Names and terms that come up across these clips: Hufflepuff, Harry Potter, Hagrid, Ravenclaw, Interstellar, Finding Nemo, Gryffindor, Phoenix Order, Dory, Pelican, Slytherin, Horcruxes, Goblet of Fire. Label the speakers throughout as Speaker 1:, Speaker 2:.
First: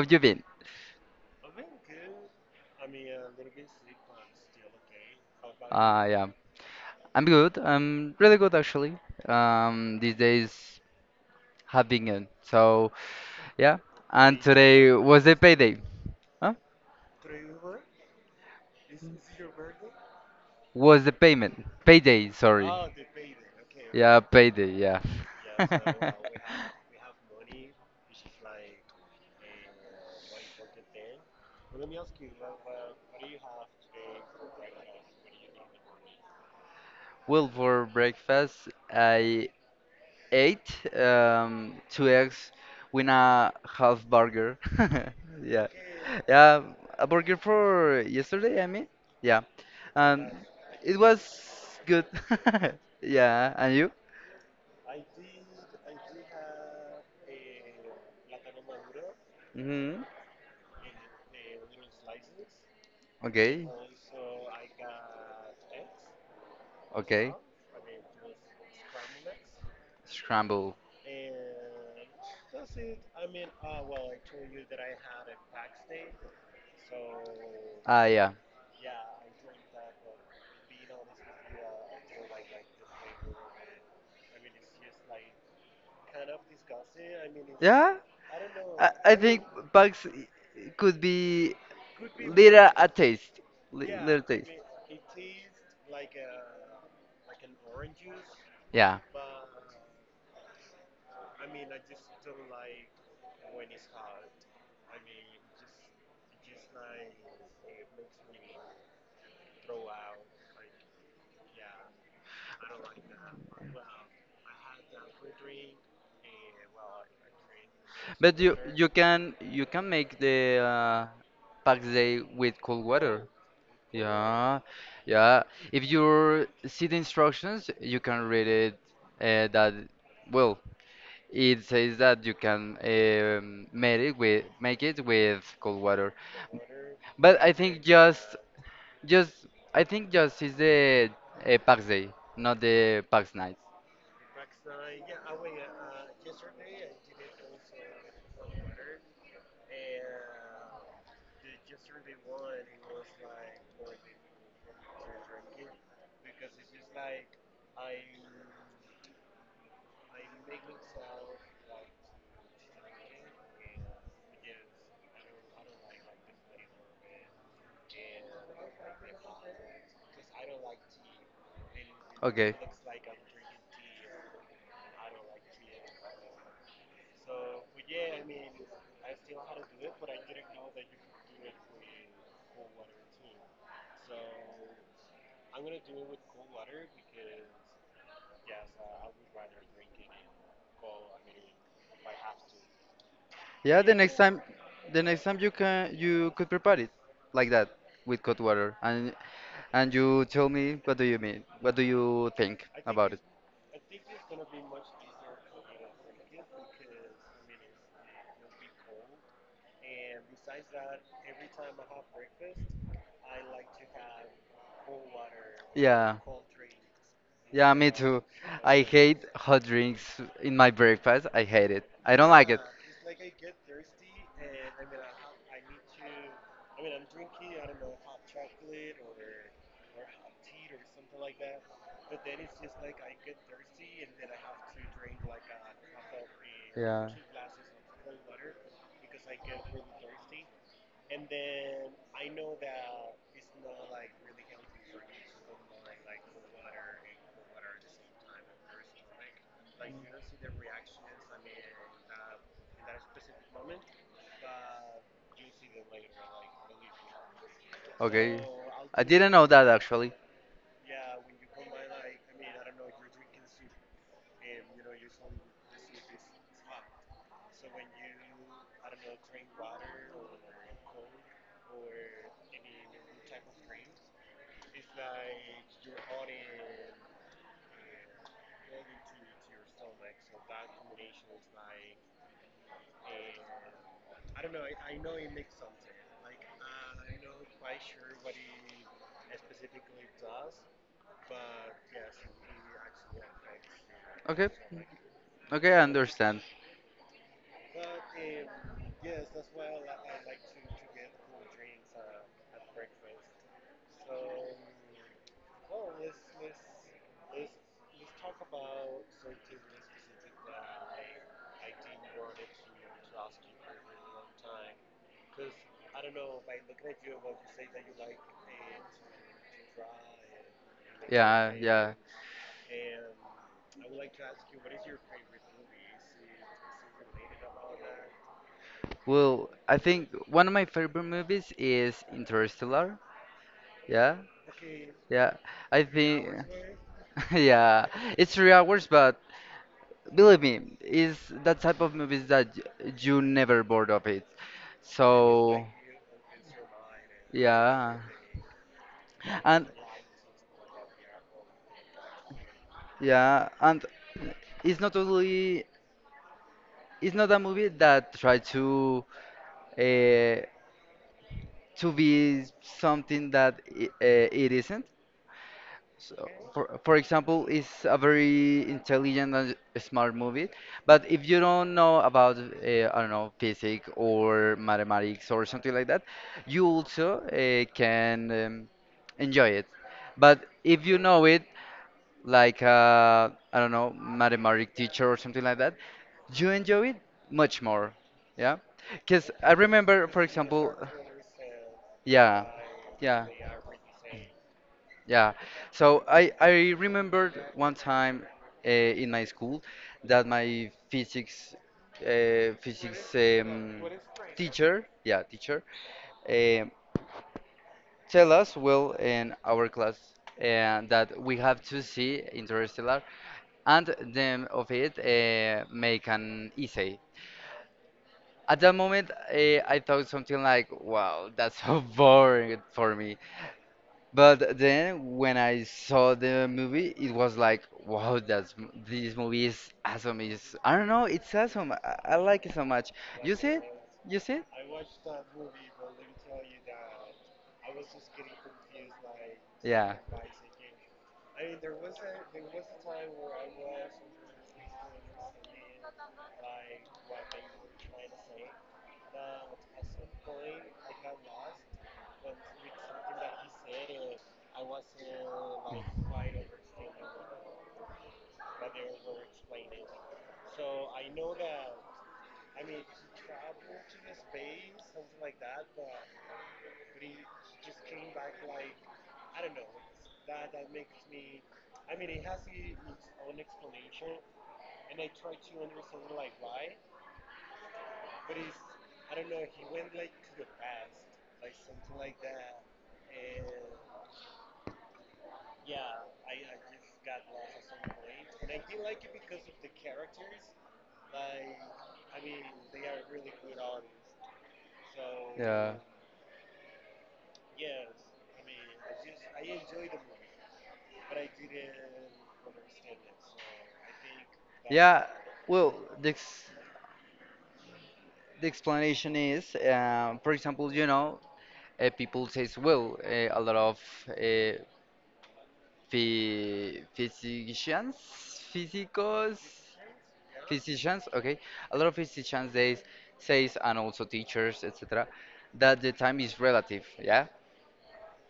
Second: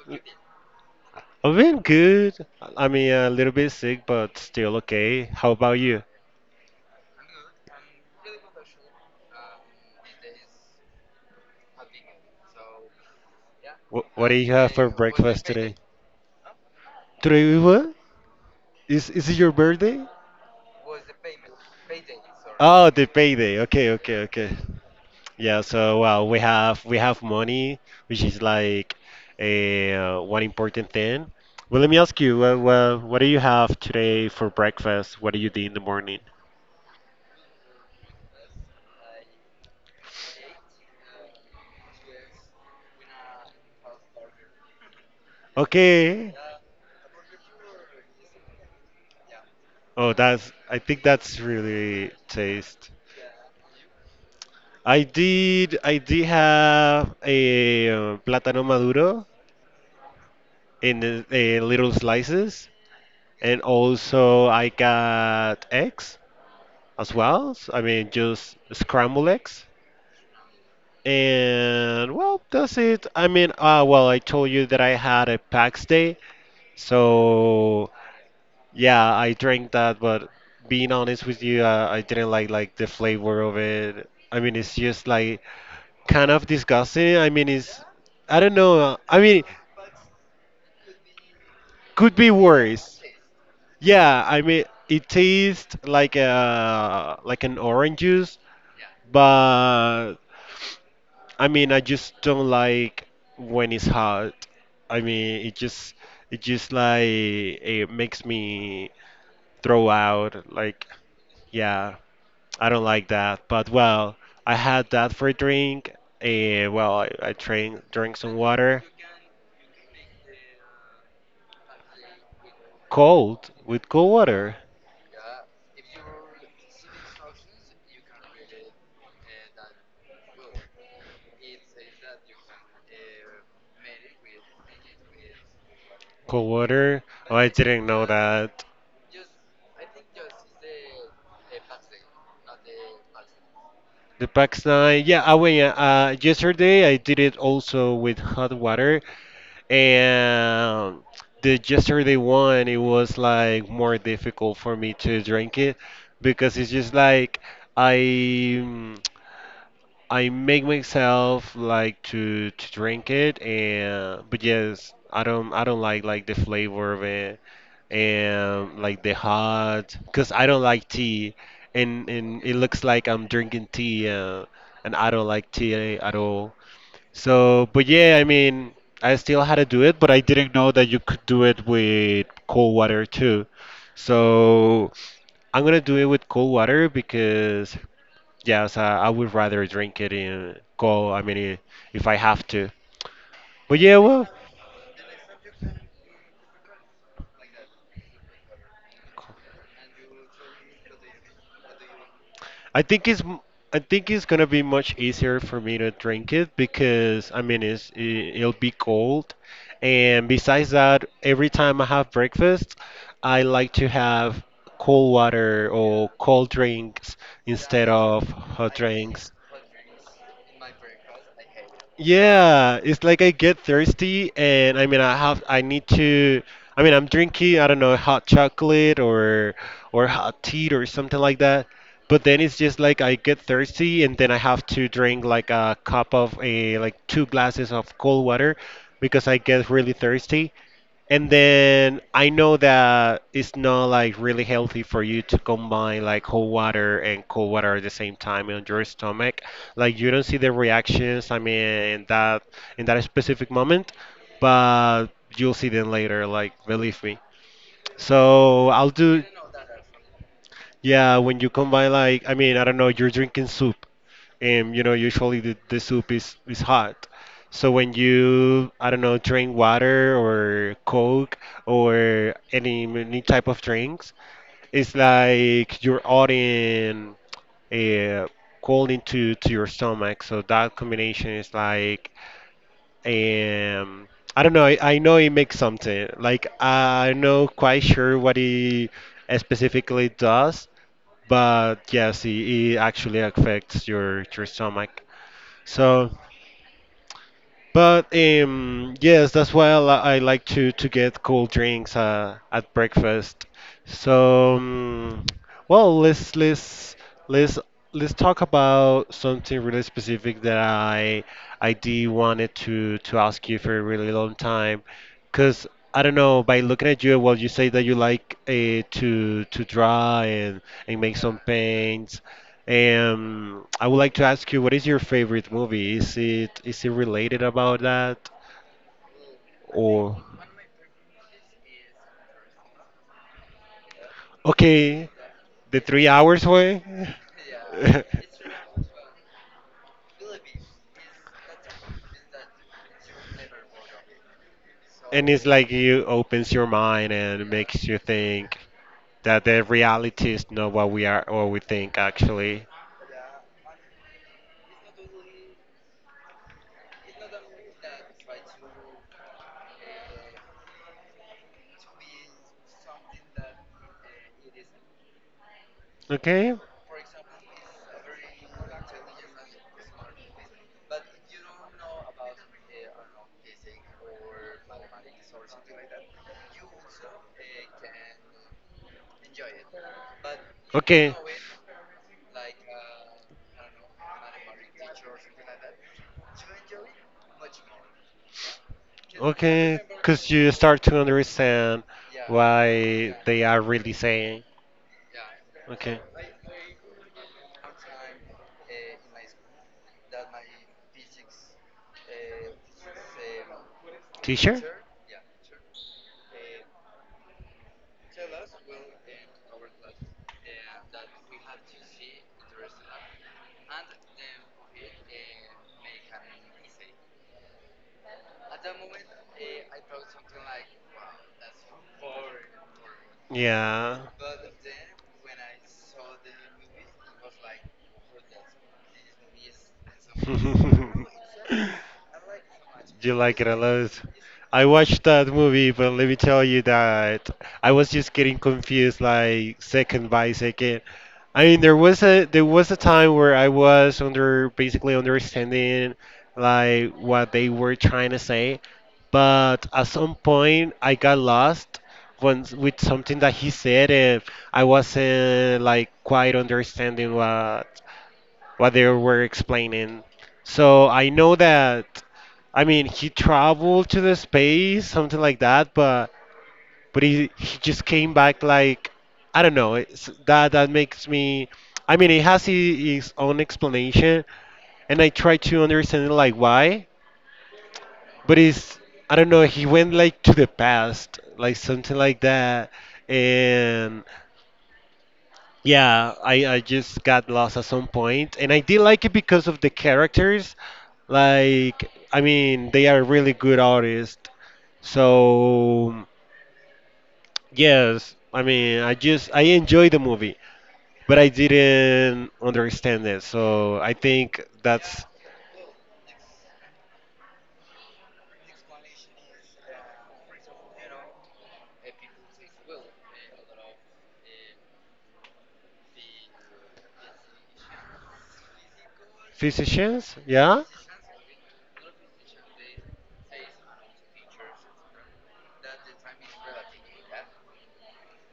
Speaker 1: have you been?
Speaker 2: I've been good. I mean, a little bit sick, but still okay. How about you?
Speaker 1: Yeah, I'm good. I'm really good actually. These days have been good. So yeah,
Speaker 2: What do
Speaker 1: and
Speaker 2: you have for
Speaker 1: today was the
Speaker 2: breakfast today?
Speaker 1: payday. Huh?
Speaker 2: Today we what? Is it your birthday?
Speaker 1: Was the payment payday? Sorry.
Speaker 2: Oh, the payday. Okay, okay,
Speaker 1: Yeah,
Speaker 2: okay.
Speaker 1: payday. Yeah.
Speaker 2: Yeah. So well, we have money, which is like a one important thing. Well, let me ask you. Well, what do you have today for breakfast? What do you do in the morning?
Speaker 1: Well, for breakfast, I eight two eggs with a half burger. Yeah,
Speaker 2: Okay.
Speaker 1: yeah, a burger for yesterday. I mean, yeah,
Speaker 2: Oh,
Speaker 1: um,
Speaker 2: that's I
Speaker 1: it
Speaker 2: think
Speaker 1: was
Speaker 2: that's
Speaker 1: good.
Speaker 2: really taste.
Speaker 1: Yeah, and you?
Speaker 2: I did have a plátano maduro
Speaker 1: Hmm.
Speaker 2: in little slices, and
Speaker 1: Okay,
Speaker 2: also I got eggs as
Speaker 1: okay,
Speaker 2: well. So, I mean, just scrambled eggs.
Speaker 1: scramble.
Speaker 2: And well, that's it. I mean, well, I told you that I had a PAX day, so
Speaker 1: Ah, yeah,
Speaker 2: yeah, I drank that. But being honest with you, I didn't like the flavor of it. I mean, it's just like kind of disgusting. I mean, it's
Speaker 1: yeah.
Speaker 2: I don't
Speaker 1: I,
Speaker 2: know.
Speaker 1: I
Speaker 2: I
Speaker 1: think
Speaker 2: mean,
Speaker 1: bugs could be
Speaker 2: could be
Speaker 1: little a
Speaker 2: worse.
Speaker 1: taste, little
Speaker 2: Yeah, I
Speaker 1: taste.
Speaker 2: mean, it tastes like a like an orange juice,
Speaker 1: Yeah,
Speaker 2: but I mean, I just don't like when it's hot. I mean, it just like it makes me throw out. Like, yeah. I don't like that. But well, I had that for a drink. Well, I drank some
Speaker 1: but you
Speaker 2: water.
Speaker 1: you can you can make the pack day with cold water.
Speaker 2: Cold, with cold water.
Speaker 1: Yeah, yeah. If you see the instructions, you can read it. That Well, it says that you can make it with cold water.
Speaker 2: Cold water? Oh,
Speaker 1: But
Speaker 2: I
Speaker 1: I think
Speaker 2: didn't know that.
Speaker 1: just just is the pack day, not the pack night.
Speaker 2: The Pax 9, yeah, I went, yesterday I did it also with hot water. And the yesterday one, it was like more difficult for me to drink it because it's just like I mm, I make myself like to drink it and but yes, I don't like the flavor of it and like the hot because I don't like tea and it looks like I'm drinking tea and I don't like tea at all. So but yeah, I mean I still had to do it, but I didn't know that you could do it with cold water too. So I'm gonna do it with cold water because yes, I would rather drink it in cold. I mean, if I have to.
Speaker 1: Yeah,
Speaker 2: But yeah, well,
Speaker 1: the next time you could prepare it like that with cold water, and
Speaker 2: co-
Speaker 1: you tell me what do you think
Speaker 2: I
Speaker 1: about
Speaker 2: think
Speaker 1: it?
Speaker 2: it's m- I think it's gonna be much easier for me to drink it because I mean, it's it'll be cold and besides that, every time I have breakfast, I like to have cold water or
Speaker 1: Yeah.
Speaker 2: cold drinks
Speaker 1: Yeah, me
Speaker 2: instead
Speaker 1: too.
Speaker 2: of hot
Speaker 1: I hate
Speaker 2: drinks.
Speaker 1: hot drinks in my breakfast. I hate it. I don't like it.
Speaker 2: Yeah, it's like I get thirsty and I mean I have I need to I mean I'm drinking I don't know hot chocolate or hot tea or something like that but then it's just like I get thirsty and then I have to drink like a cup of a like
Speaker 1: Yeah.
Speaker 2: two glasses of cold water because I get really thirsty. And then I know that it's not like really healthy for you to combine like cold water and cold water at the same time on your stomach. Like you don't see the reactions, I mean, in that in that specific moment, but you'll see them later, like believe me.
Speaker 1: Okay.
Speaker 2: So I'll
Speaker 1: I
Speaker 2: do.
Speaker 1: didn't know that actually.
Speaker 2: Yeah, when you combine like, I mean, I don't know, you're drinking soup, and you know, usually the soup is hot. So when you, I don't know, drink water or Coke or any type of drinks, it's like you're adding uh, cold into to your stomach. So that combination is like, um, I don't know, I know it makes something. Like I'm not quite sure what it specifically does but yes, it actually affects your
Speaker 1: Okay.
Speaker 2: stomach.
Speaker 1: Okay, I
Speaker 2: So,
Speaker 1: understand.
Speaker 2: but yes, that's why I like to get cold drinks at breakfast. So, well, let's let's talk about something really specific that I did wanted to ask you for a really long time, because I don't know. By looking at you, well, you say that you like to draw and make some
Speaker 1: Yeah, yeah.
Speaker 2: paints. I would like to ask you, what is your favorite movie? Is it related about that
Speaker 1: Well, I think
Speaker 2: or
Speaker 1: one of my favorite movies is Interstellar. Yeah,
Speaker 2: okay,
Speaker 1: yeah.
Speaker 2: the
Speaker 1: I
Speaker 2: three
Speaker 1: think,
Speaker 2: hours way?
Speaker 1: yeah, it's 3 hours, but believe me, it's that type of movies that you never bored of it.
Speaker 2: And it's
Speaker 1: So,
Speaker 2: like you opens your mind and makes you
Speaker 1: yeah,
Speaker 2: think that the
Speaker 1: and
Speaker 2: reality is not what we are or we think actually.
Speaker 1: yeah, and it's not only it's not a movie that try uh, to be something that it isn't. So,
Speaker 2: Okay.
Speaker 1: for example, it's a very intelligent and smart movie. But if you don't know about, I don't know, physics or mathematics or something like that, you also can enjoy it. But if you
Speaker 2: Okay,
Speaker 1: know it, like I don't know, mathematic teacher or something like that, you enjoy it much more. Yeah, because I
Speaker 2: okay,
Speaker 1: remember, for
Speaker 2: because you
Speaker 1: example,
Speaker 2: start to understand
Speaker 1: yeah,
Speaker 2: why
Speaker 1: yeah.
Speaker 2: they are really saying.
Speaker 1: Yeah.
Speaker 2: Okay.
Speaker 1: So I remembered one time in my school that my physics
Speaker 2: Teacher?
Speaker 1: teacher, yeah, teacher, um tell us well in our class and that we have to see Interstellar and then of it make an essay. At that moment, I thought something like, "Wow, that's so boring for me."
Speaker 2: Yeah.
Speaker 1: But then when I saw the movie, it was like, wow, that's this movie is awesome. Is I don't know, it's
Speaker 2: Do
Speaker 1: awesome. I like it so much.
Speaker 2: you
Speaker 1: You
Speaker 2: like it a
Speaker 1: see it?
Speaker 2: lot.
Speaker 1: You see it?
Speaker 2: I watched that movie, but let me tell you that I was just getting confused, like
Speaker 1: Yeah.
Speaker 2: second by second. I mean, there was a time where I was under basically understanding like what they were trying to say, but at some point I got lost when with something that he said, and I wasn't like quite understanding what they were explaining. So I know that, I mean, he traveled to the space, something like that, but he just came back like I don't know. It's, that that makes me. I mean, it has his own explanation, and I try to understand like why, but it's I don't know. He went like to the past, like something like that, and yeah, I just got lost at some point, and I did like it because of the characters. Like, I mean, they are really good artists.
Speaker 1: Yeah.
Speaker 2: So, yes, I mean, I enjoyed the movie, but I didn't understand it. So I think that's
Speaker 1: Yeah. Well, the ex the explanation is, for example, people says, well, a lot of uh, physicians, physicos.
Speaker 2: physicians, yeah?
Speaker 1: Physicians, okay, a lot of physicians they says and also teachers, etc., that the time is relative, yeah,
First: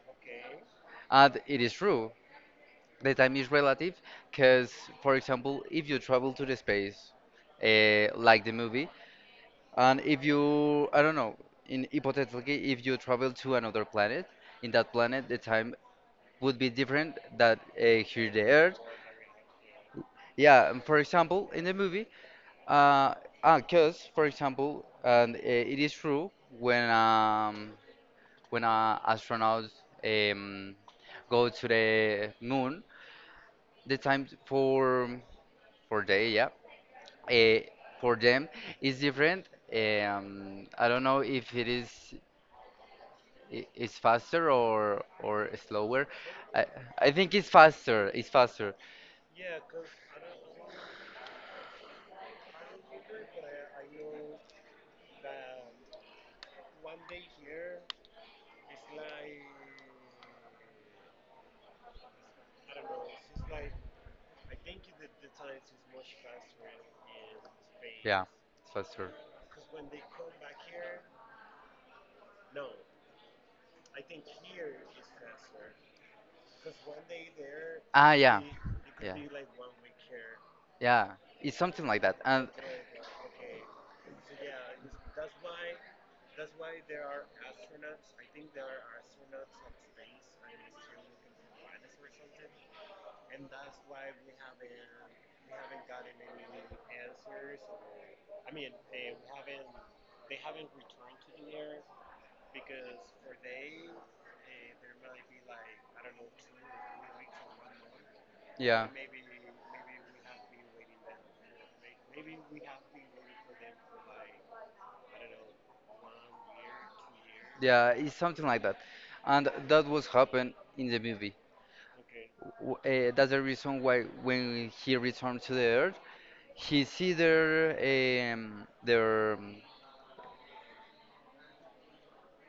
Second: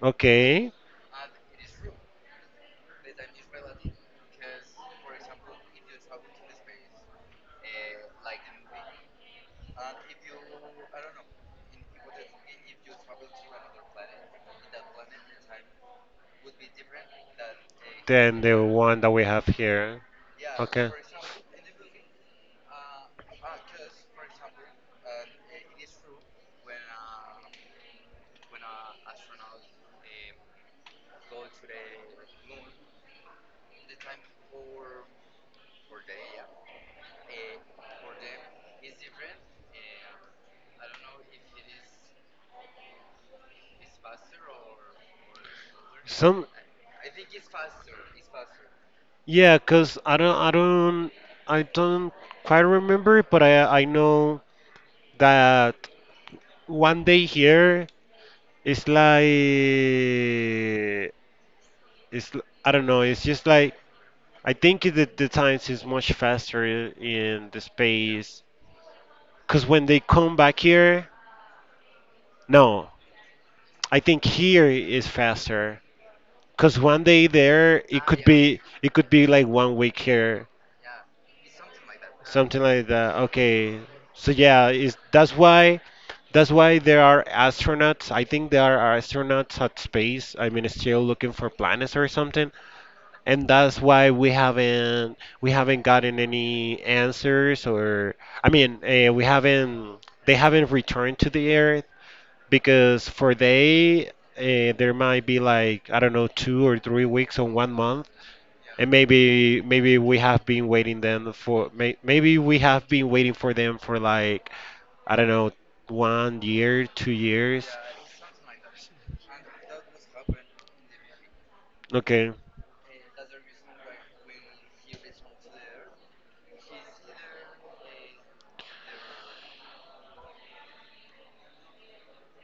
Speaker 2: Okay.
Speaker 1: and it is true. The time is relative because, for example, if you travel to the space, like the movie, and if you, I don't know, in hypothetically, if you travel to another planet, in that planet the time would be different that here the
Speaker 2: Then the
Speaker 1: Earth.
Speaker 2: one that we have here.
Speaker 1: Yeah, and
Speaker 2: Okay.
Speaker 1: for example, in the movie Uh, 'cause, for example, and it is true when when astronauts um, go to the moon, the time for day, yeah, uh, for them is different. I don't know if it is it's faster or slower.
Speaker 2: Some
Speaker 1: I I think it's faster. It's faster.
Speaker 2: yeah, cause I don't quite remember, it, but I know that one day here is like it's I don't know. It's just like I think the times is much faster in the
Speaker 1: Yeah,
Speaker 2: space
Speaker 1: it's faster.
Speaker 2: because when they come back here, no, I think here is faster because one day there
Speaker 1: Ah, yeah.
Speaker 2: it could be like 1 week here,
Speaker 1: Yeah, it's something like that. And
Speaker 2: something like that. Okay, so yeah, is that's why there are astronauts. I think there are astronauts at space. I mean, still looking for planets or something and that's why we haven't gotten any answers or I mean we haven't they haven't returned to the earth because for they there might be like I don't know 2 or 3 weeks or 1 month
Speaker 1: yeah,
Speaker 2: and maybe we have been waiting them for maybe we have been waiting for them for like I don't know 1 year 2 years
Speaker 1: yeah, it's something like that. And that was happened in the movie.
Speaker 2: okay
Speaker 1: That's the reason why when he returned to the earth, he see their um, their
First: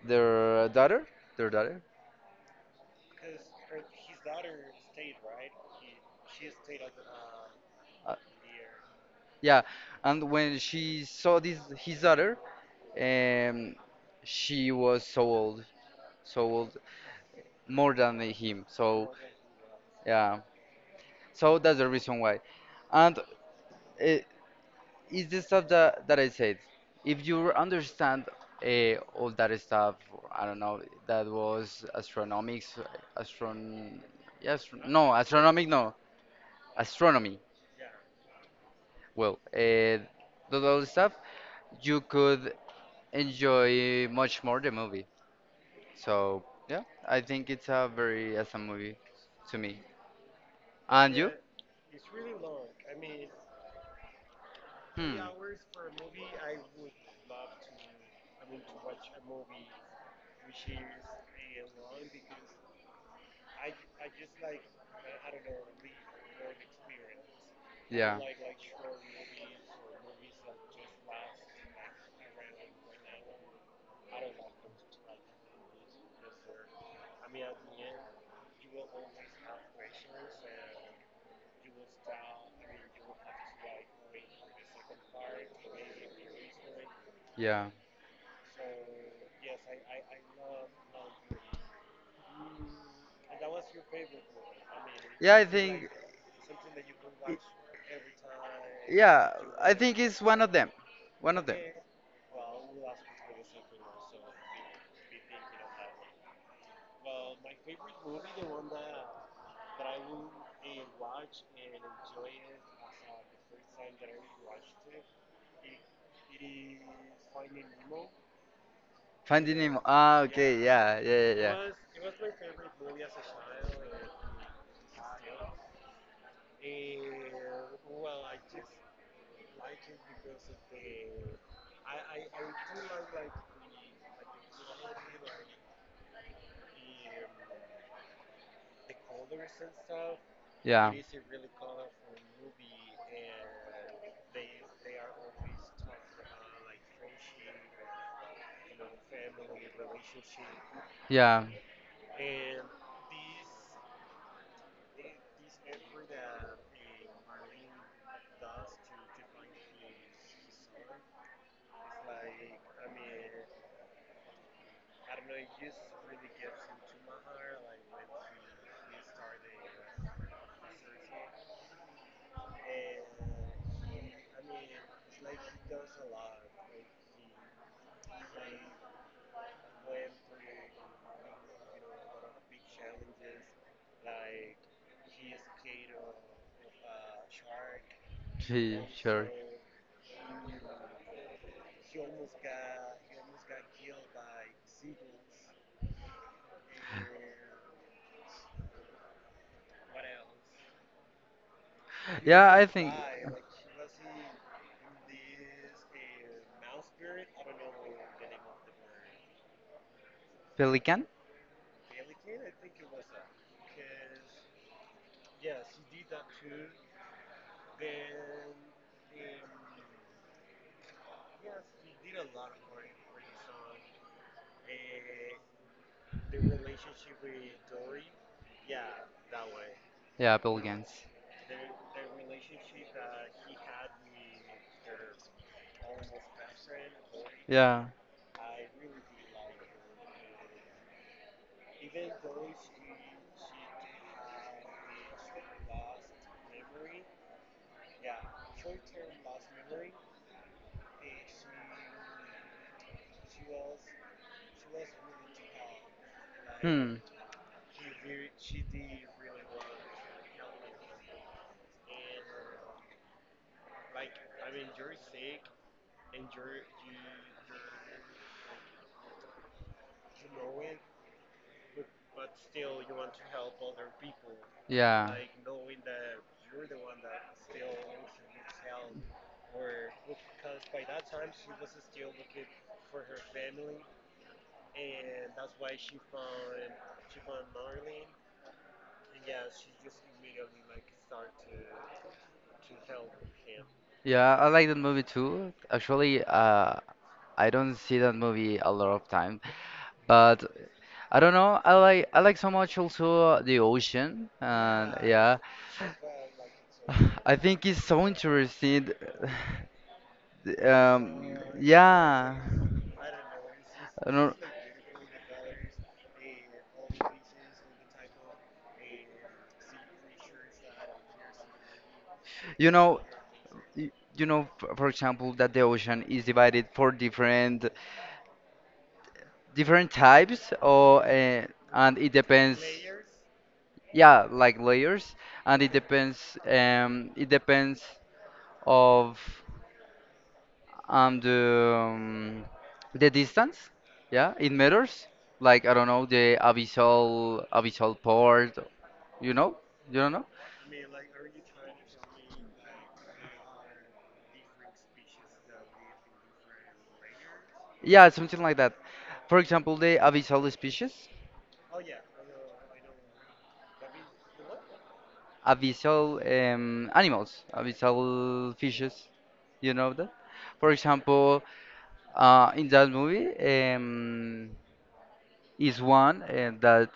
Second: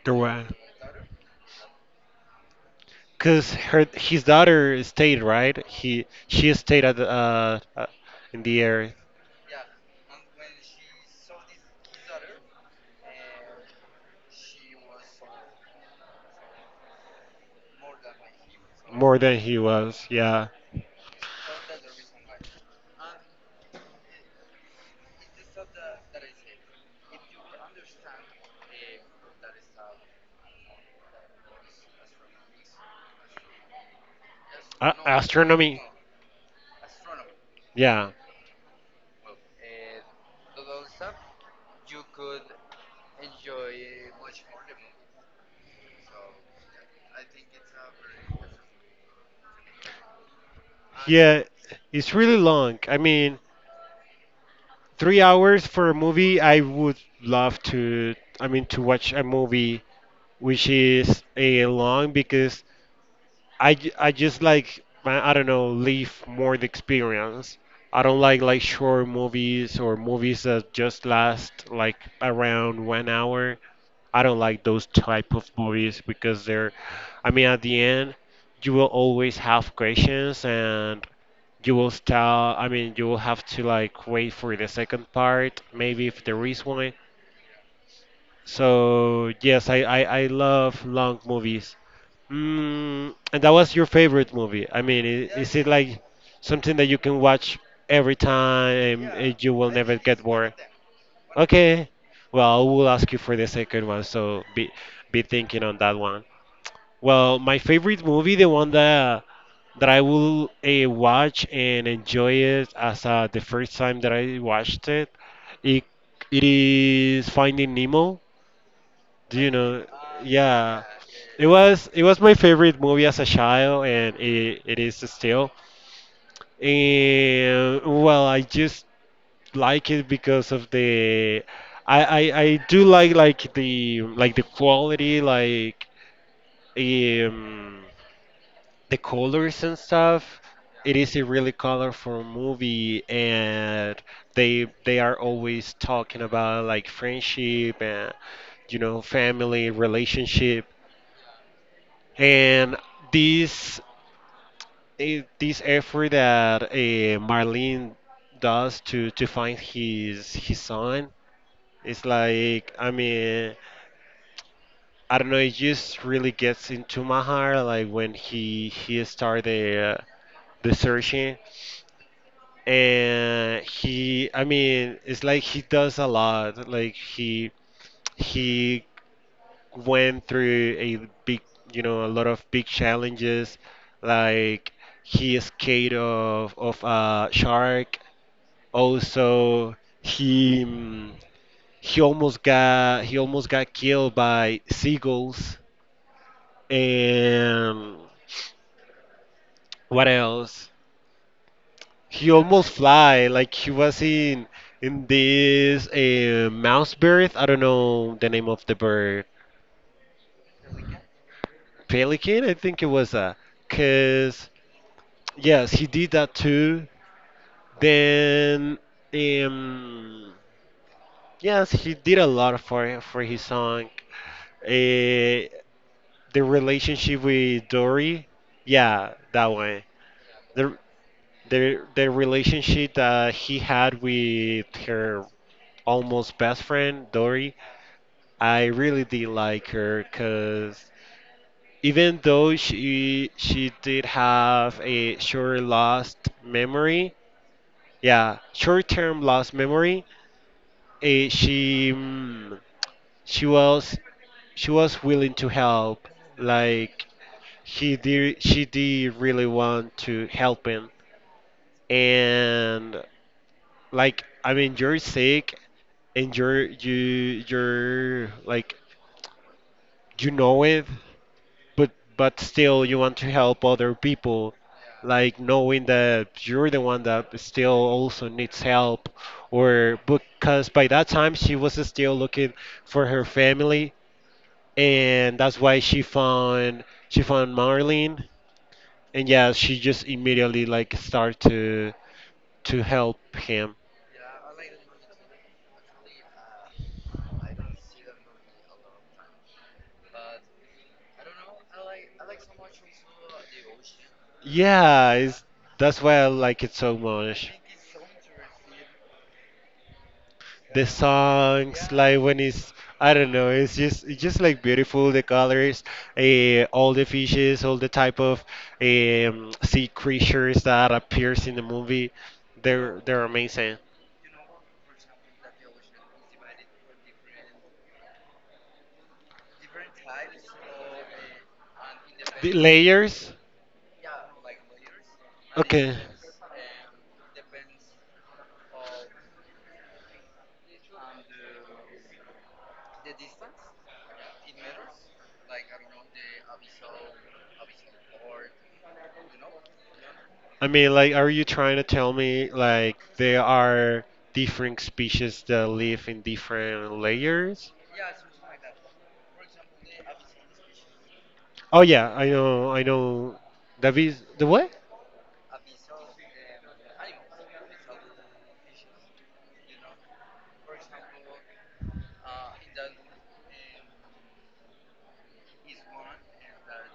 Speaker 2: there was
Speaker 1: their daughter.
Speaker 2: cause her his daughter stayed right. He she stayed at the,
Speaker 1: Uh,
Speaker 2: in the air
Speaker 1: yeah, and when she saw this his daughter, um, she was so old, more than him. So
Speaker 2: more than he was.
Speaker 1: yeah,
Speaker 2: Yeah,
Speaker 1: so that's the reason why. And uh, it's the stuff that, I said. If you understand all that stuff, I don't know, that was astronomics, astron, yes,
Speaker 2: a
Speaker 1: no, astronomic,
Speaker 2: astronomy.
Speaker 1: no, astronomy.
Speaker 2: Yeah,
Speaker 1: Well, those all stuff, you could enjoy much more the movie. So yeah, I think it's a very awesome movie to me. And you?
Speaker 2: yeah. It's really long. I mean,
Speaker 1: Hmm.
Speaker 2: 3 hours for a movie. I would love to. I mean, to watch a movie which is a long because I just like man, I don't know live more the experience. I don't
Speaker 1: Yeah.
Speaker 2: like short movies or movies that just last like around 1 hour. I don't like those type of movies because they're, I mean, at the end, you will always have questions and you will start. I mean, you will have to like wait for the second part, maybe if there is one.
Speaker 1: Yeah.
Speaker 2: So yes, I love long movies. Mm, and that was your favorite movie. I mean,
Speaker 1: Yeah, I
Speaker 2: is it
Speaker 1: think.
Speaker 2: like something that you can
Speaker 1: i-
Speaker 2: watch every time
Speaker 1: Yeah,
Speaker 2: and you will
Speaker 1: I
Speaker 2: never
Speaker 1: think
Speaker 2: get
Speaker 1: it's one
Speaker 2: bored?
Speaker 1: of them. One of them.
Speaker 2: Okay. Well, I will ask you for the second one, so be thinking on that one. Well, my favorite movie, the one that I will watch and enjoy it as the first time that I watched it, it, it is Finding Nemo. Do you
Speaker 1: Finding Nemo.
Speaker 2: know?
Speaker 1: Ah, okay.
Speaker 2: Yeah,
Speaker 1: Yeah, yeah,
Speaker 2: it was my favorite movie as a child,
Speaker 1: yeah,
Speaker 2: and it is
Speaker 1: yeah.
Speaker 2: still. And well, I just like it because of the I do like the the quality, like um the colors and stuff. It
Speaker 1: Yeah.
Speaker 2: is a really colorful movie, and they are always talking about like friendship and you know family relationship.
Speaker 1: Yeah.
Speaker 2: And this this effort that Marlene does to find his son is like I mean I don't know it just really gets into my heart like when he started the searching and he I mean it's like he does a lot like he went through a big, you know, a lot of big challenges. Like he escaped of a shark.
Speaker 1: She sure.
Speaker 2: Also, he he almost got killed by seagulls. And what else? He
Speaker 1: Yeah,
Speaker 2: almost
Speaker 1: I think
Speaker 2: fly like he was in this mouse bird. I don't know the name of the bird.
Speaker 1: Pelican.
Speaker 2: Pelican, I think it was a. Cause. Yes, he did that too. Then, um, yes, he did a lot for his song. Uh, the relationship with Dory, yeah, that one.
Speaker 1: Yeah,
Speaker 2: The
Speaker 1: Pelicans.
Speaker 2: the relationship that he had with her almost best friend Dory,
Speaker 1: Yeah.
Speaker 2: I really did like her because even though she did have a short lost memory, yeah, short term lost memory eh, she she was she was willing to help.
Speaker 1: Hmm.
Speaker 2: Like he did she did really want to help him. And like I mean, you're sick, and you're like you know it, but but still you want to help other people.
Speaker 1: Yeah.
Speaker 2: Like knowing that you're the one that still also needs help, or because by that time she was still looking for her family, and that's why she found Marlene, and yeah, she just immediately like start to help him.
Speaker 1: Yeah, I like that movie too. Actually, I don't see that movie a lot of time, but I don't know. I like so much also the ocean and
Speaker 2: Yeah,
Speaker 1: yeah.
Speaker 2: that's why I like it so
Speaker 1: I
Speaker 2: much.
Speaker 1: think it's so interesting.
Speaker 2: The songs, like when
Speaker 1: Yeah.
Speaker 2: it's I don't know,
Speaker 1: I
Speaker 2: it's just
Speaker 1: don't.
Speaker 2: like beautiful. The colors, all the fishes, all the type of sea creatures that appears in the movie,
Speaker 1: You
Speaker 2: they're
Speaker 1: know,
Speaker 2: they're amazing.
Speaker 1: y- for example, that the ocean is divided for different types or and it
Speaker 2: The
Speaker 1: depends,
Speaker 2: layers?
Speaker 1: yeah, like layers, and it
Speaker 2: Okay.
Speaker 1: depends um it depends of um the um, the distance, yeah, it matters, like I don't know, the abyssal port, you know, you don't know,
Speaker 2: I mean, like, are you trying to tell me, like, there are different species that live in different layers?
Speaker 1: yeah, something like that, for example the abyssal species,
Speaker 2: Oh, yeah, I know. That is the what?
Speaker 1: abyssal animals, abyssal fishes, you know that, for example, in that movie, is one that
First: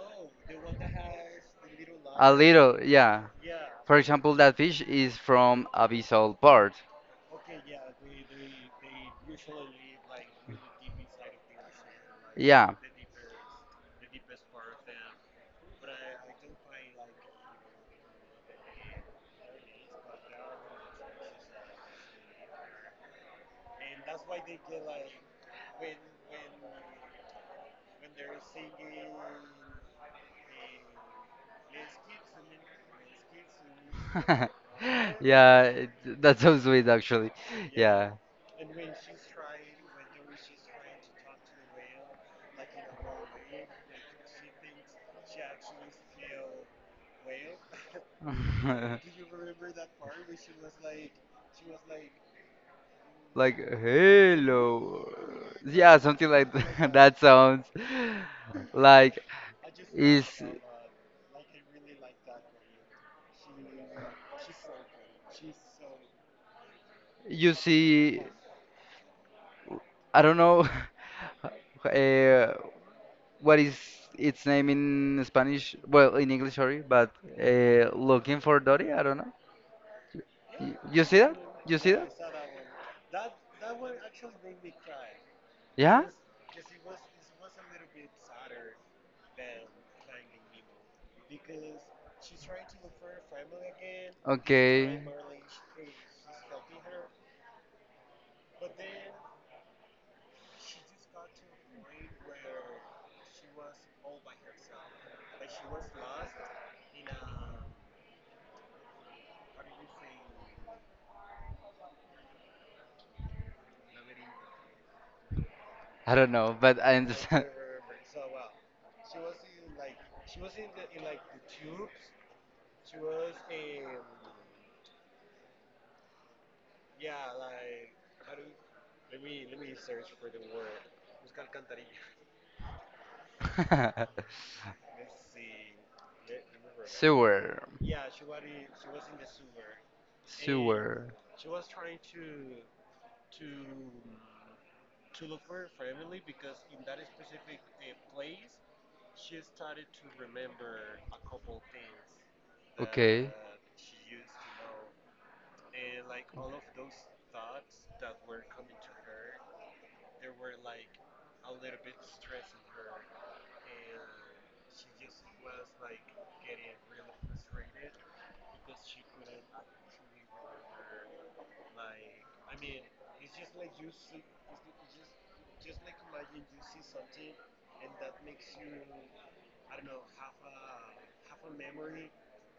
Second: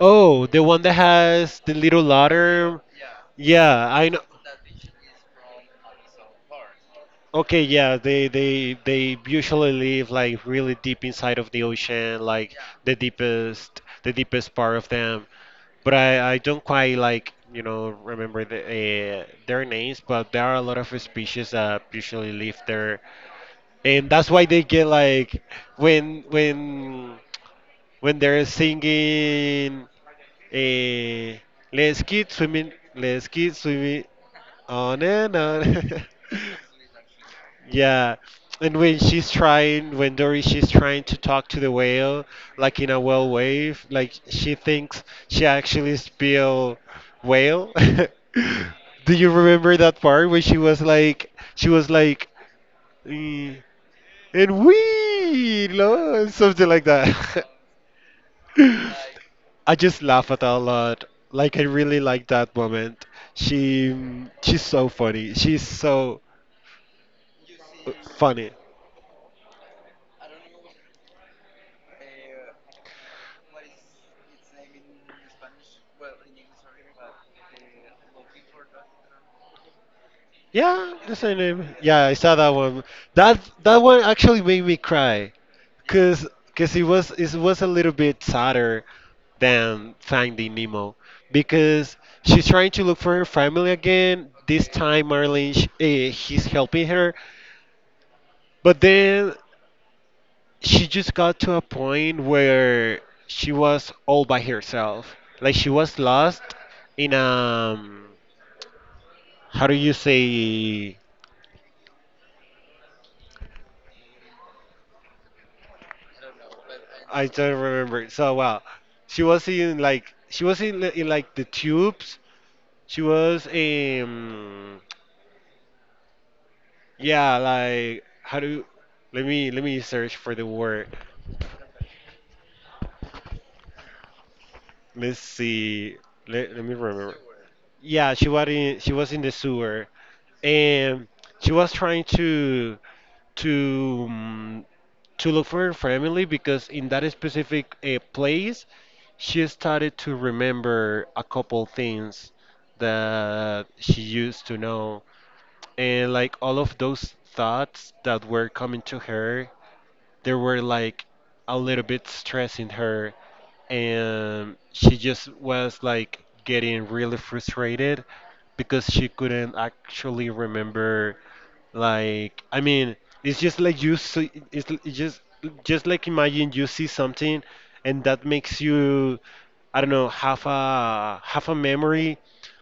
Speaker 2: Oh, the one that has the little
Speaker 1: a
Speaker 2: ladder.
Speaker 1: little, yeah.
Speaker 2: Yeah,
Speaker 1: For
Speaker 2: I know.
Speaker 1: example, that fish is from abyssal part.
Speaker 2: Okay, yeah, they usually live like really deep inside of the ocean, like
Speaker 1: Yeah.
Speaker 2: the deepest part of them. But I don't quite like remember the, their names, but there are a lot of species that usually live there, and that's why they get like when when when they're singing eh, let's keep swimming, let's keep swimming on and on.
Speaker 1: Yeah, it, that's so sweet actually. Yeah.
Speaker 2: yeah. And when she's trying, when Dory she's trying to talk to the whale, like in a whale wave, like she thinks she actually spell whale. do you remember that part where she was like, "Mm,
Speaker 1: Like,
Speaker 2: and
Speaker 1: hello.
Speaker 2: we
Speaker 1: Yeah,
Speaker 2: lo,"
Speaker 1: something like
Speaker 2: something like
Speaker 1: that
Speaker 2: that.
Speaker 1: sounds like
Speaker 2: I just laugh at
Speaker 1: is.
Speaker 2: her a lot. Like I really like that moment. She she's so funny. She's so
Speaker 1: You see,
Speaker 2: funny.
Speaker 1: I don't know uh, what is its name in Spanish, well, in English, sorry, but looking for Dory, I don't know.
Speaker 2: Yeah,
Speaker 1: You see
Speaker 2: that's her
Speaker 1: that? You
Speaker 2: name.
Speaker 1: see
Speaker 2: Yeah,
Speaker 1: that?
Speaker 2: I saw that one. That that one actually made me cry,
Speaker 1: Yeah?
Speaker 2: cause cause it was a little bit sadder than Finding Nemo, because she's trying to look for her family again. This
Speaker 1: Okay.
Speaker 2: time, Marlene, he's helping her, but then she just got to a point where she was all by herself. Like she was lost in how do you say.
Speaker 1: I don't know, but I
Speaker 2: I
Speaker 1: understand.
Speaker 2: don't remember. So wow, she was in, in like the tubes. She was yeah, like how do, let me search for the word. Let's see. Let me remember.
Speaker 1: Sewer.
Speaker 2: Yeah, she was in the sewer. And
Speaker 1: Sewer.
Speaker 2: she was trying to to um, to look for her family because in that specific place she started to remember a couple things
Speaker 1: Okay.
Speaker 2: that she used to know, and like all of those thoughts that were coming to her, they were like a little bit stressing her, and she just was like getting really frustrated because she couldn't actually remember. Like, I mean, it's just like you see, it's l- it's just like imagine you see something and that makes you, I don't know, have a memory,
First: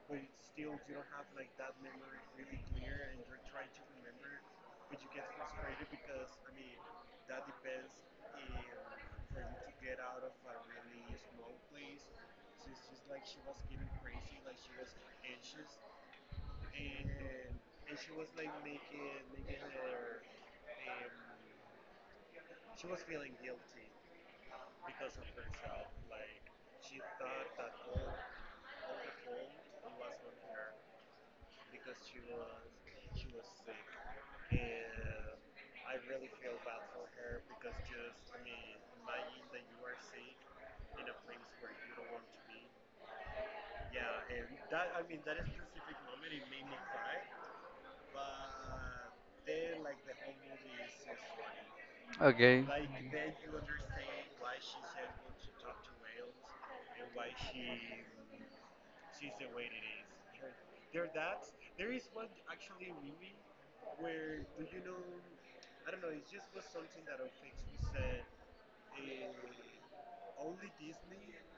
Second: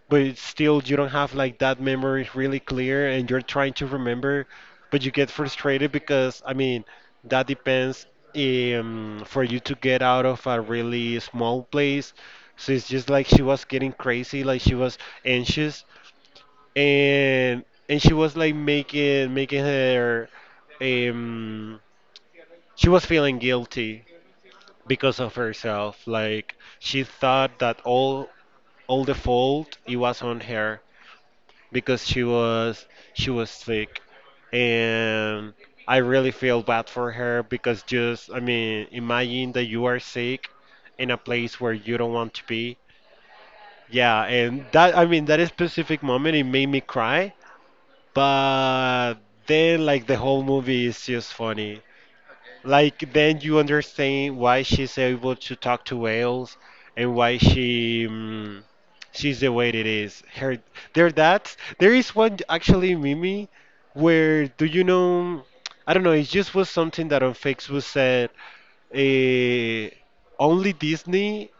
Speaker 2: but it's still you don't have like that memory really clear, and you're trying to remember, but you get frustrated because, I mean, that depends for you to get out of a really small place. So it's just like she was getting crazy, like she was anxious, and she was like making her um she was feeling guilty because of herself, like she thought that all the fault it was on her because she was sick. And I really feel bad for her because, just, I mean, imagine that you are sick in a place where you don't want to be. Yeah, and that, I mean, that specific moment it made me cry, but then like the whole movie is just funny.
Speaker 1: Okay.
Speaker 2: Like then you understand why she's able to talk to whales and why she's the way it is. Her, there, that there is one actually, Mimi, where do you know, I don't know, it just was something that on Facebook said, eh, only Disney,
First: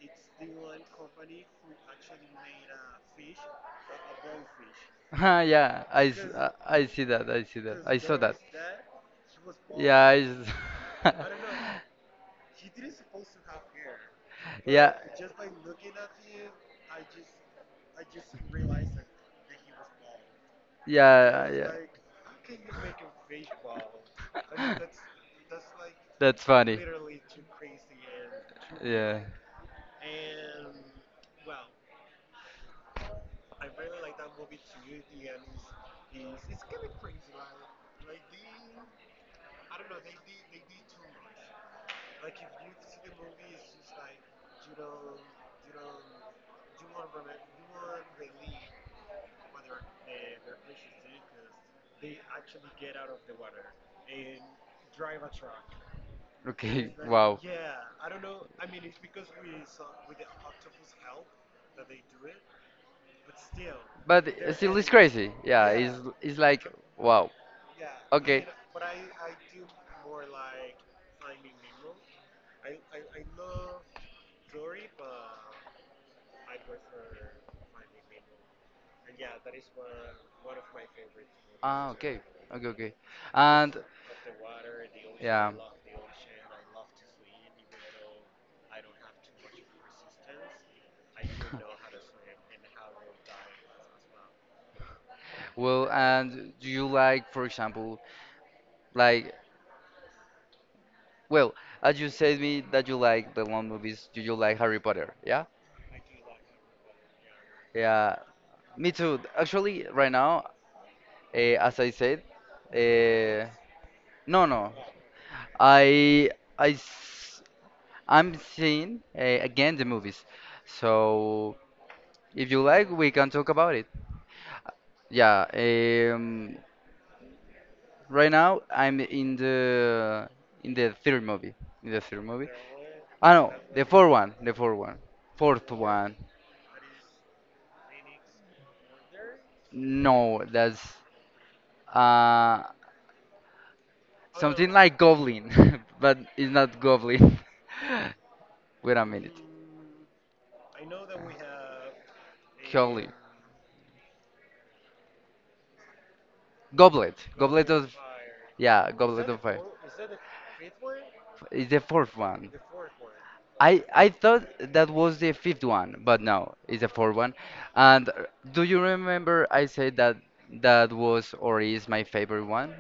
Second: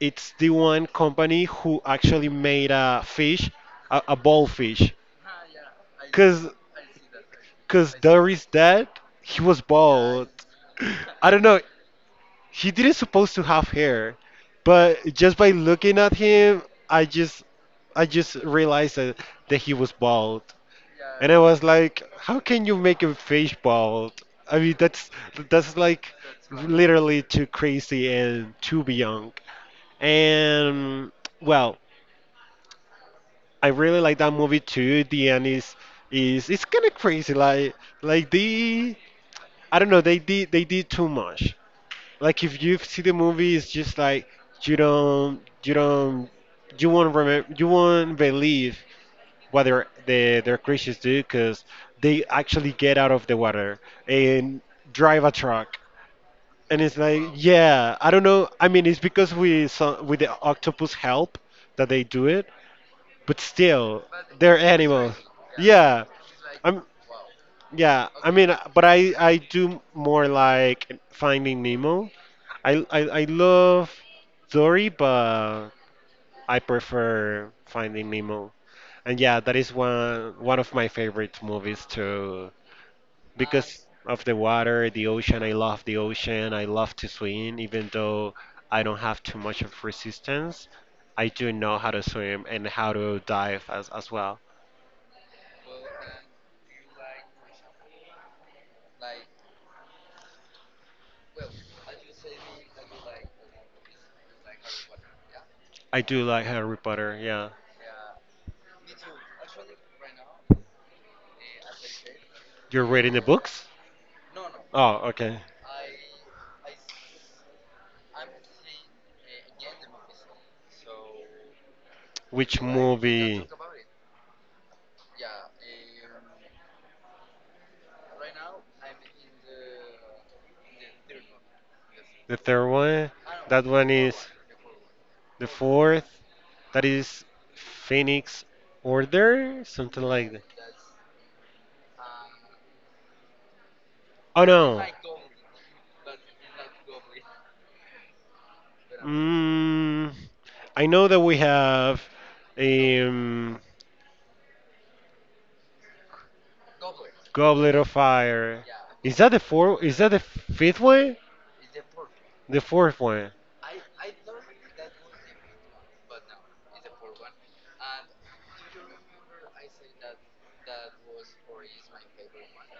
Speaker 2: it's the one company who actually made a fish, a ball fish,
Speaker 1: Ah, yeah,
Speaker 2: because cause
Speaker 1: I saw that.
Speaker 2: Doris dad, he was
Speaker 1: Yeah, I,
Speaker 2: bald.
Speaker 1: s-
Speaker 2: I don't know. He didn't supposed to have hair,
Speaker 1: yeah,
Speaker 2: but just by looking at him, I just, I just realized that, that he was bald, and I was
Speaker 1: yeah,
Speaker 2: like, how can you make a face bald? I mean,
Speaker 1: yeah.
Speaker 2: that's like
Speaker 1: That's funny.
Speaker 2: literally too crazy and too
Speaker 1: Yeah.
Speaker 2: beyond. And, well, I really like that movie too. The end is it's kind of crazy. Like they I don't know. They did too much. Like if you see the movie, it's just like you don't you won't believe what their creatures do, because they actually get out of the water and drive a truck. And
Speaker 1: Okay.
Speaker 2: it's like,
Speaker 1: Wow.
Speaker 2: yeah, I don't know. I mean, it's because we saw with the octopus help that they do it, but still they're
Speaker 1: It's
Speaker 2: animals.
Speaker 1: crazy. Yeah. It's
Speaker 2: Yeah.
Speaker 1: it's like
Speaker 2: I'm
Speaker 1: wow.
Speaker 2: yeah, I
Speaker 1: Okay.
Speaker 2: mean, but I do more like Finding Nemo. I love Dory, but I prefer Finding Nemo. And yeah, that is one of my favorite movies
Speaker 1: Ah, okay,
Speaker 2: too,
Speaker 1: okay, okay. And of
Speaker 2: because of the water, the ocean.
Speaker 1: yeah, I
Speaker 2: I
Speaker 1: love
Speaker 2: love the ocean. I love to swim, even though I don't have too much of resistance. I do know how to swim and how to dive as well.
Speaker 1: well. Well, and do you like, for example, like, well, as you said me that you like the long movies, do you like Harry Potter? Yeah,
Speaker 2: I do like Harry Potter. Yeah,
Speaker 1: yeah, me too. Actually, right now, as I said,
Speaker 2: you're reading the
Speaker 1: eh,
Speaker 2: books?
Speaker 1: no, no,
Speaker 2: Oh, okay.
Speaker 1: I, I. I'm seeing again the movies. So if you
Speaker 2: Which
Speaker 1: like, we can talk
Speaker 2: movie?
Speaker 1: about it. Yeah, right now I'm in the third movie. In the third
Speaker 2: The
Speaker 1: movie.
Speaker 2: third one?
Speaker 1: Ah no,
Speaker 2: That
Speaker 1: the
Speaker 2: one
Speaker 1: fourth
Speaker 2: is.
Speaker 1: one. The fourth one.
Speaker 2: The
Speaker 1: Fourth one.
Speaker 2: fourth, that is Phoenix Order, something like that.
Speaker 1: No, that's uh
Speaker 2: Oh
Speaker 1: something
Speaker 2: no.
Speaker 1: like Goblin, but it's not Goblin. Wait a minute.
Speaker 2: Mm, I know that we have
Speaker 1: Goblin.
Speaker 2: um,
Speaker 1: Goblet. Goblet
Speaker 2: Goblet of
Speaker 1: of.
Speaker 2: Fire.
Speaker 1: Yeah,
Speaker 2: Is
Speaker 1: Goblet
Speaker 2: that the
Speaker 1: of Fire.
Speaker 2: four? Is that the fifth one?
Speaker 1: It's the fourth one.
Speaker 2: The fourth one.
Speaker 1: I thought that was the fifth one, but no, it's the fourth one. And do you remember I said that that was or is my favorite one?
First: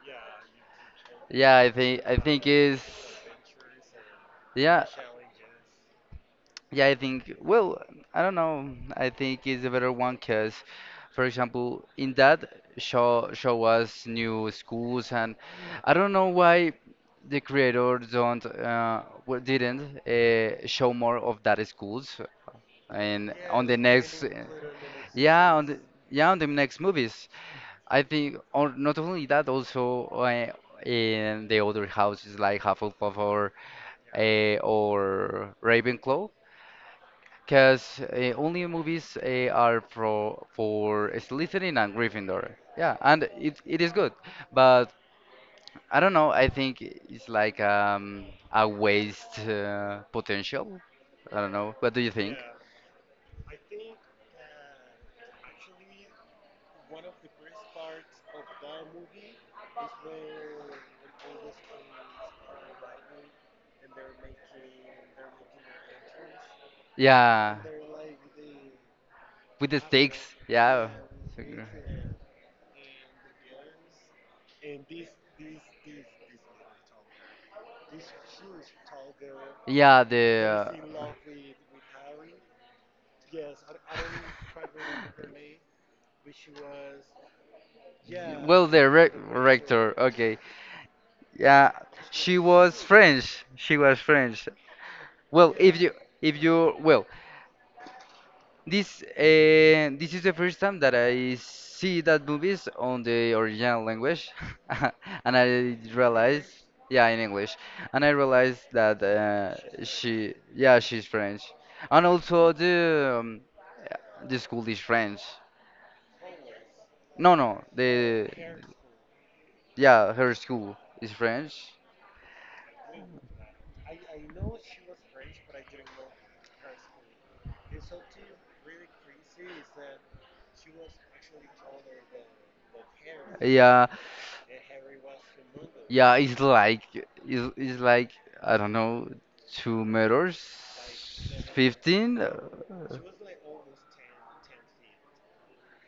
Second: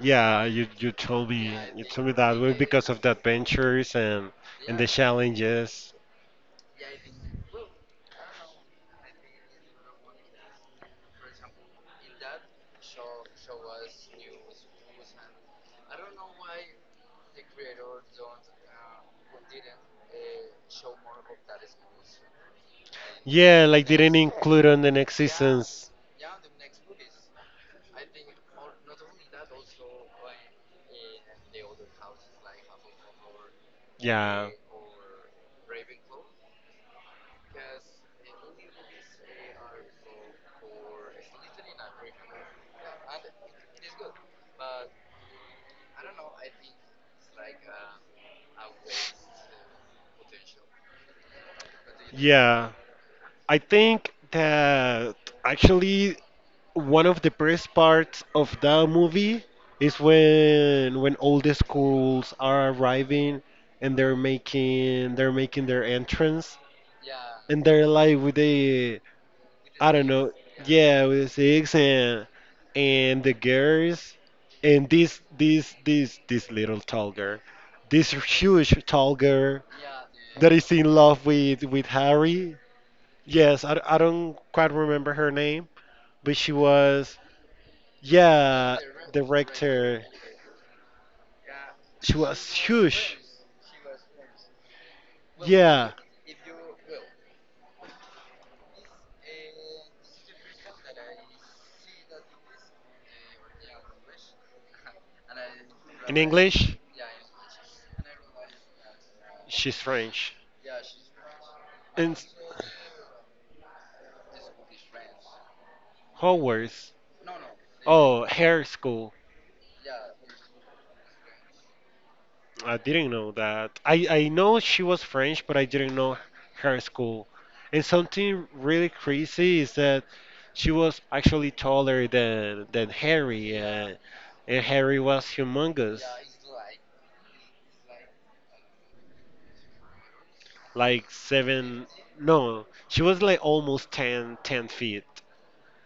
Speaker 2: Yeah, you you told
Speaker 1: Yeah,
Speaker 2: me you told me
Speaker 1: I
Speaker 2: that
Speaker 1: think
Speaker 2: was
Speaker 1: is,
Speaker 2: because of the adventures and
Speaker 1: yeah.
Speaker 2: the challenges.
Speaker 1: Yeah, I think, well, I don't know. I think it's a better one because, for example, in that show us new schools, and I don't know why the creator don't well, didn't show more of that schools, and
Speaker 2: Yeah,
Speaker 1: the
Speaker 2: like didn't include on the next
Speaker 1: yeah, on the
Speaker 2: seasons.
Speaker 1: yeah on the next movies. I think, or not only that, also in the other houses like Hufflepuff
Speaker 2: Yeah.
Speaker 1: or Ravenclaw. Because only movies are for Slytherin and Gryffindor. Yeah, and it is good, but I don't know. I think it's like a waste potential. I don't know. What do you think?
Speaker 2: Yeah, I think that actually one of the best parts of that movie is when all the schools are arriving, and they're making their entrance,
Speaker 1: Yeah,
Speaker 2: and they're like with the
Speaker 1: with the
Speaker 2: I don't
Speaker 1: stakes.
Speaker 2: know,
Speaker 1: Yeah,
Speaker 2: yeah, with the six, and the girls, and this little tall girl, this huge tall girl
Speaker 1: yeah. The
Speaker 2: that is in love with Harry. Yes, I don't quite remember her name, but she was,
Speaker 1: well,
Speaker 2: yeah,
Speaker 1: the re
Speaker 2: the
Speaker 1: rector.
Speaker 2: rector.
Speaker 1: Okay. Yeah,
Speaker 2: She
Speaker 1: she
Speaker 2: was
Speaker 1: was
Speaker 2: huge.
Speaker 1: French. She was French. Well,
Speaker 2: Yeah.
Speaker 1: if you, well, this is the first time that I see that movies on the original language, and I
Speaker 2: In
Speaker 1: realized,
Speaker 2: English,
Speaker 1: yeah, in English, and I realized that
Speaker 2: she's
Speaker 1: she,
Speaker 2: French.
Speaker 1: yeah, she's French, and
Speaker 2: In
Speaker 1: also the school is French.
Speaker 2: Hogwarts.
Speaker 1: No, no,
Speaker 2: Oh,
Speaker 1: the,
Speaker 2: hair school.
Speaker 1: yeah, her school is French.
Speaker 2: I didn't know that. I know she was French, but I didn't know her school. And something really crazy is that she was actually taller than Harry,
Speaker 1: Yeah,
Speaker 2: and Harry was humongous.
Speaker 1: yeah, it's like I don't know, 2 meters, like
Speaker 2: Like seven,
Speaker 1: 15. She
Speaker 2: no,
Speaker 1: was,
Speaker 2: she was like almost 10, 10 feet.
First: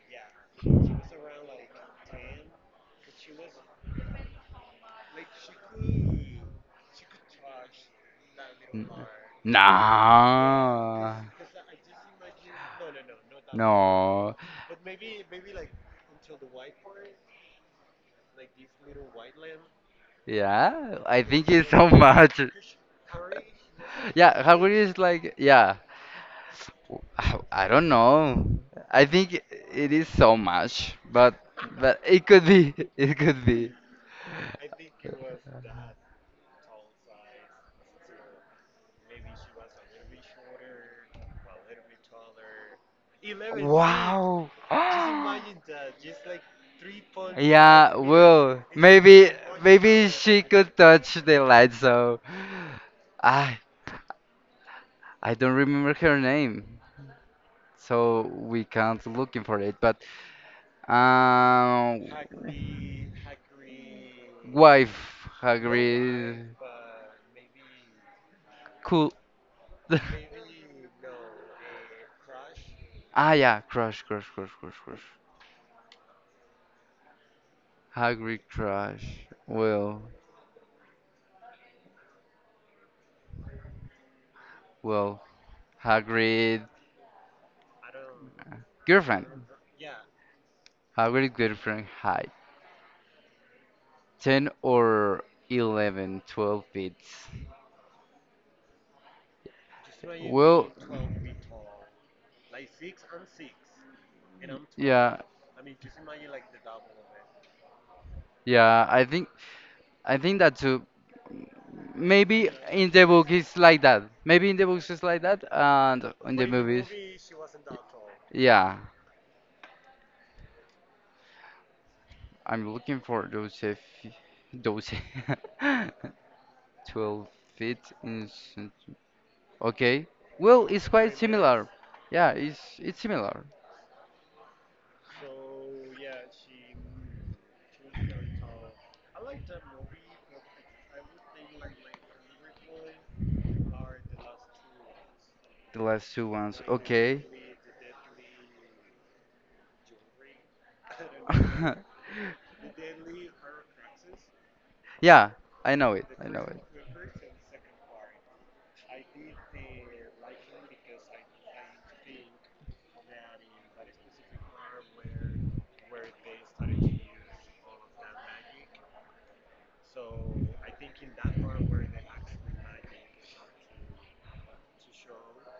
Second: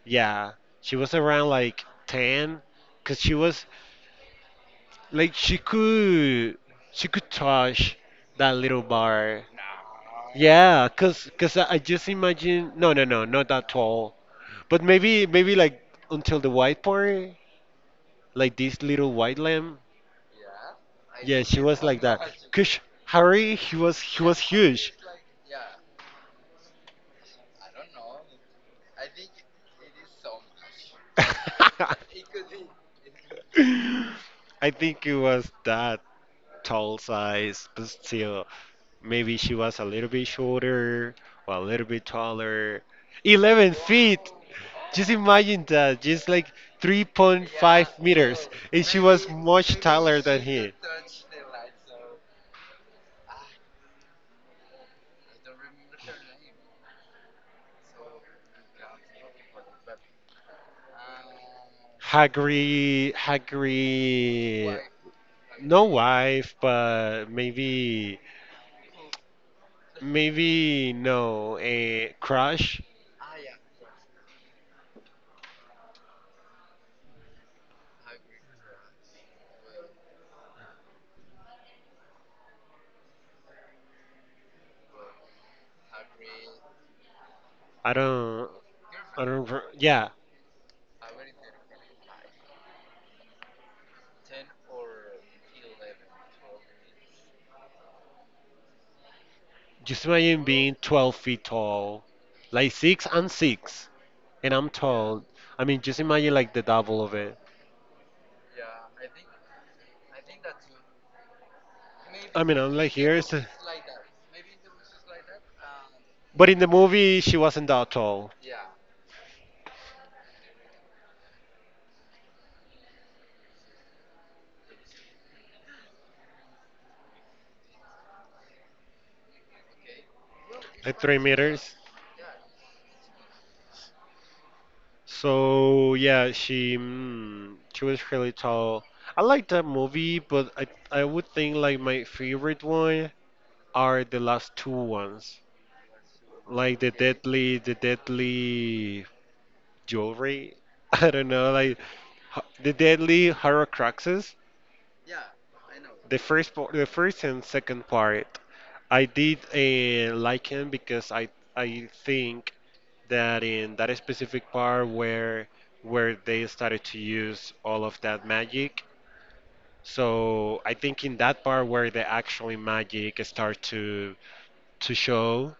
Speaker 2: Yeah, she was around like 10, because she was like she could touch that little bar.
Speaker 1: yeah, nah.
Speaker 2: Yeah, because I just imagine, no, no, no, not that tall,
Speaker 1: No.
Speaker 2: but maybe maybe like until the white part, like this little white lamb.
Speaker 1: Yeah, I
Speaker 2: Yeah,
Speaker 1: think
Speaker 2: she
Speaker 1: it's
Speaker 2: was
Speaker 1: so
Speaker 2: like that,
Speaker 1: much.
Speaker 2: because Harry, he was
Speaker 1: Yeah, how it
Speaker 2: huge.
Speaker 1: is like, yeah, I don't know. I think it is so much, but it could be, it could be.
Speaker 2: I think it was that tall size, but still, maybe she was a little bit shorter or a little bit taller. 11 feet!
Speaker 1: Wow. Just
Speaker 2: Just imagine that, just like 3.5
Speaker 1: Yeah, meters.
Speaker 2: meters,
Speaker 1: Well, it's
Speaker 2: and she was
Speaker 1: maybe
Speaker 2: much
Speaker 1: maybe
Speaker 2: taller than
Speaker 1: she
Speaker 2: he.
Speaker 1: could meters touch the light, so I I don't remember her name, so we can't looking for it. But um,
Speaker 2: Hagri, Hagri,
Speaker 1: wife,
Speaker 2: no wife,
Speaker 1: Hagrid,
Speaker 2: but maybe,
Speaker 1: cool. Maybe,
Speaker 2: maybe no, a crush.
Speaker 1: ah, yeah, crush, crush, crush, crush, crush. Hagrid crush. Well, Well, Hagrid
Speaker 2: I don't, I
Speaker 1: girlfriend.
Speaker 2: don't. Re- Yeah.
Speaker 1: Hagrid girlfriend height. 10 or 11, 12 feet.
Speaker 2: Just imagine being
Speaker 1: Well,
Speaker 2: 12 feet tall, like six and six, and I'm
Speaker 1: yeah,
Speaker 2: tall. I mean, just imagine like the double of it.
Speaker 1: yeah, I think that too.
Speaker 2: I
Speaker 1: Maybe
Speaker 2: mean, I'm like
Speaker 1: in the
Speaker 2: here is,
Speaker 1: book it's like that. Maybe in the books it's like that and in
Speaker 2: but
Speaker 1: the
Speaker 2: in the
Speaker 1: movies.
Speaker 2: movie she wasn't that tall,
Speaker 1: Yeah, I'm looking for those if those 12 feet in. Okay. Well, it's
Speaker 2: like three
Speaker 1: quite similar.
Speaker 2: meters.
Speaker 1: Yeah, it's similar.
Speaker 2: So yeah, she was really tall. I like that movie, but I would think like my favorite one are the last two ones,
Speaker 1: The last two ones.
Speaker 2: like
Speaker 1: Okay.
Speaker 2: the deadly jewelry. I don't know, like The Deadly Horrocruxes,
Speaker 1: Yeah, I know it. I know it.
Speaker 2: the first and second part. I did like him because I think that in that specific part where they started to use all of that magic. So I think in that part where the actually magic start to show,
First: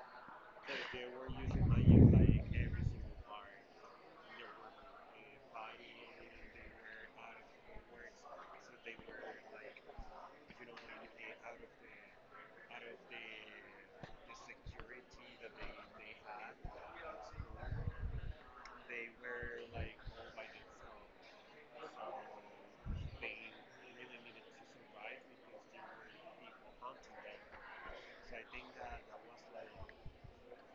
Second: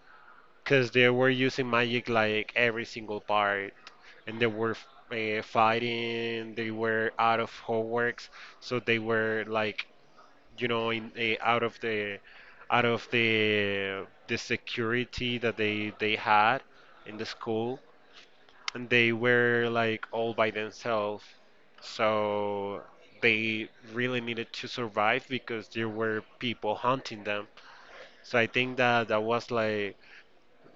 Speaker 2: because they were using magic like every single part, and they were fighting. They were out of Hogwarts, so they were like you know, in, out of the the security that they had in the school, and they were like all by themselves. So they really needed to survive because there were people hunting them. So I think that that was like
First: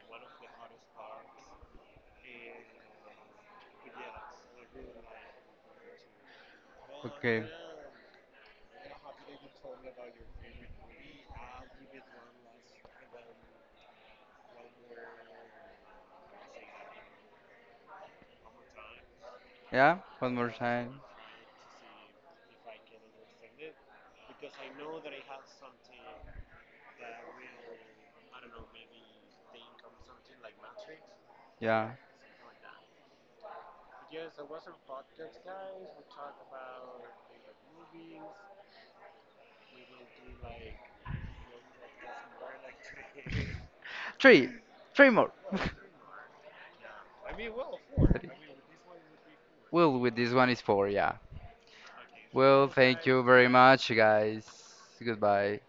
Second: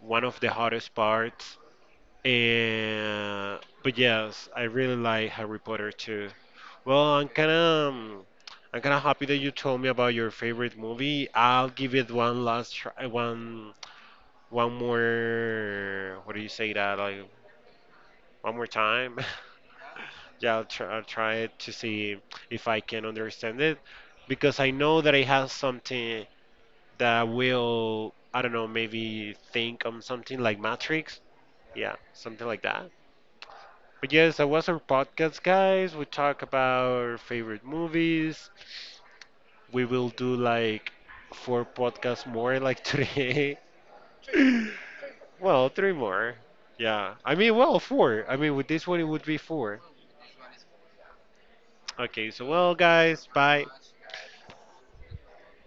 Speaker 2: one of the hardest parts. And but yes, I really like Harry Potter too. Well,
Speaker 1: Okay.
Speaker 2: I'm kind of happy that you told me about your favorite movie. I'll give it one last try, one more. What do you say that? Like one more time.
Speaker 1: Yeah, one more
Speaker 2: Yeah,
Speaker 1: time.
Speaker 2: I'll try it to see if I can understand it, because I know that it has something that will, I don't know, maybe think on something like Matrix.
Speaker 1: Yeah.
Speaker 2: Yeah, something like that. But yes, that was our podcast, guys. We talk about our favorite movies. We will do like four podcasts more, like today.
Speaker 1: Three. Three more. Three.
Speaker 2: Well, three more. Yeah. I mean, well, four. I mean, with this one, it would be four.
Speaker 1: Well, with this one is four, yeah.
Speaker 2: Okay, so,
Speaker 1: Well,
Speaker 2: well,
Speaker 1: thank you
Speaker 2: guys,
Speaker 1: very
Speaker 2: bye.
Speaker 1: much, guys. Goodbye.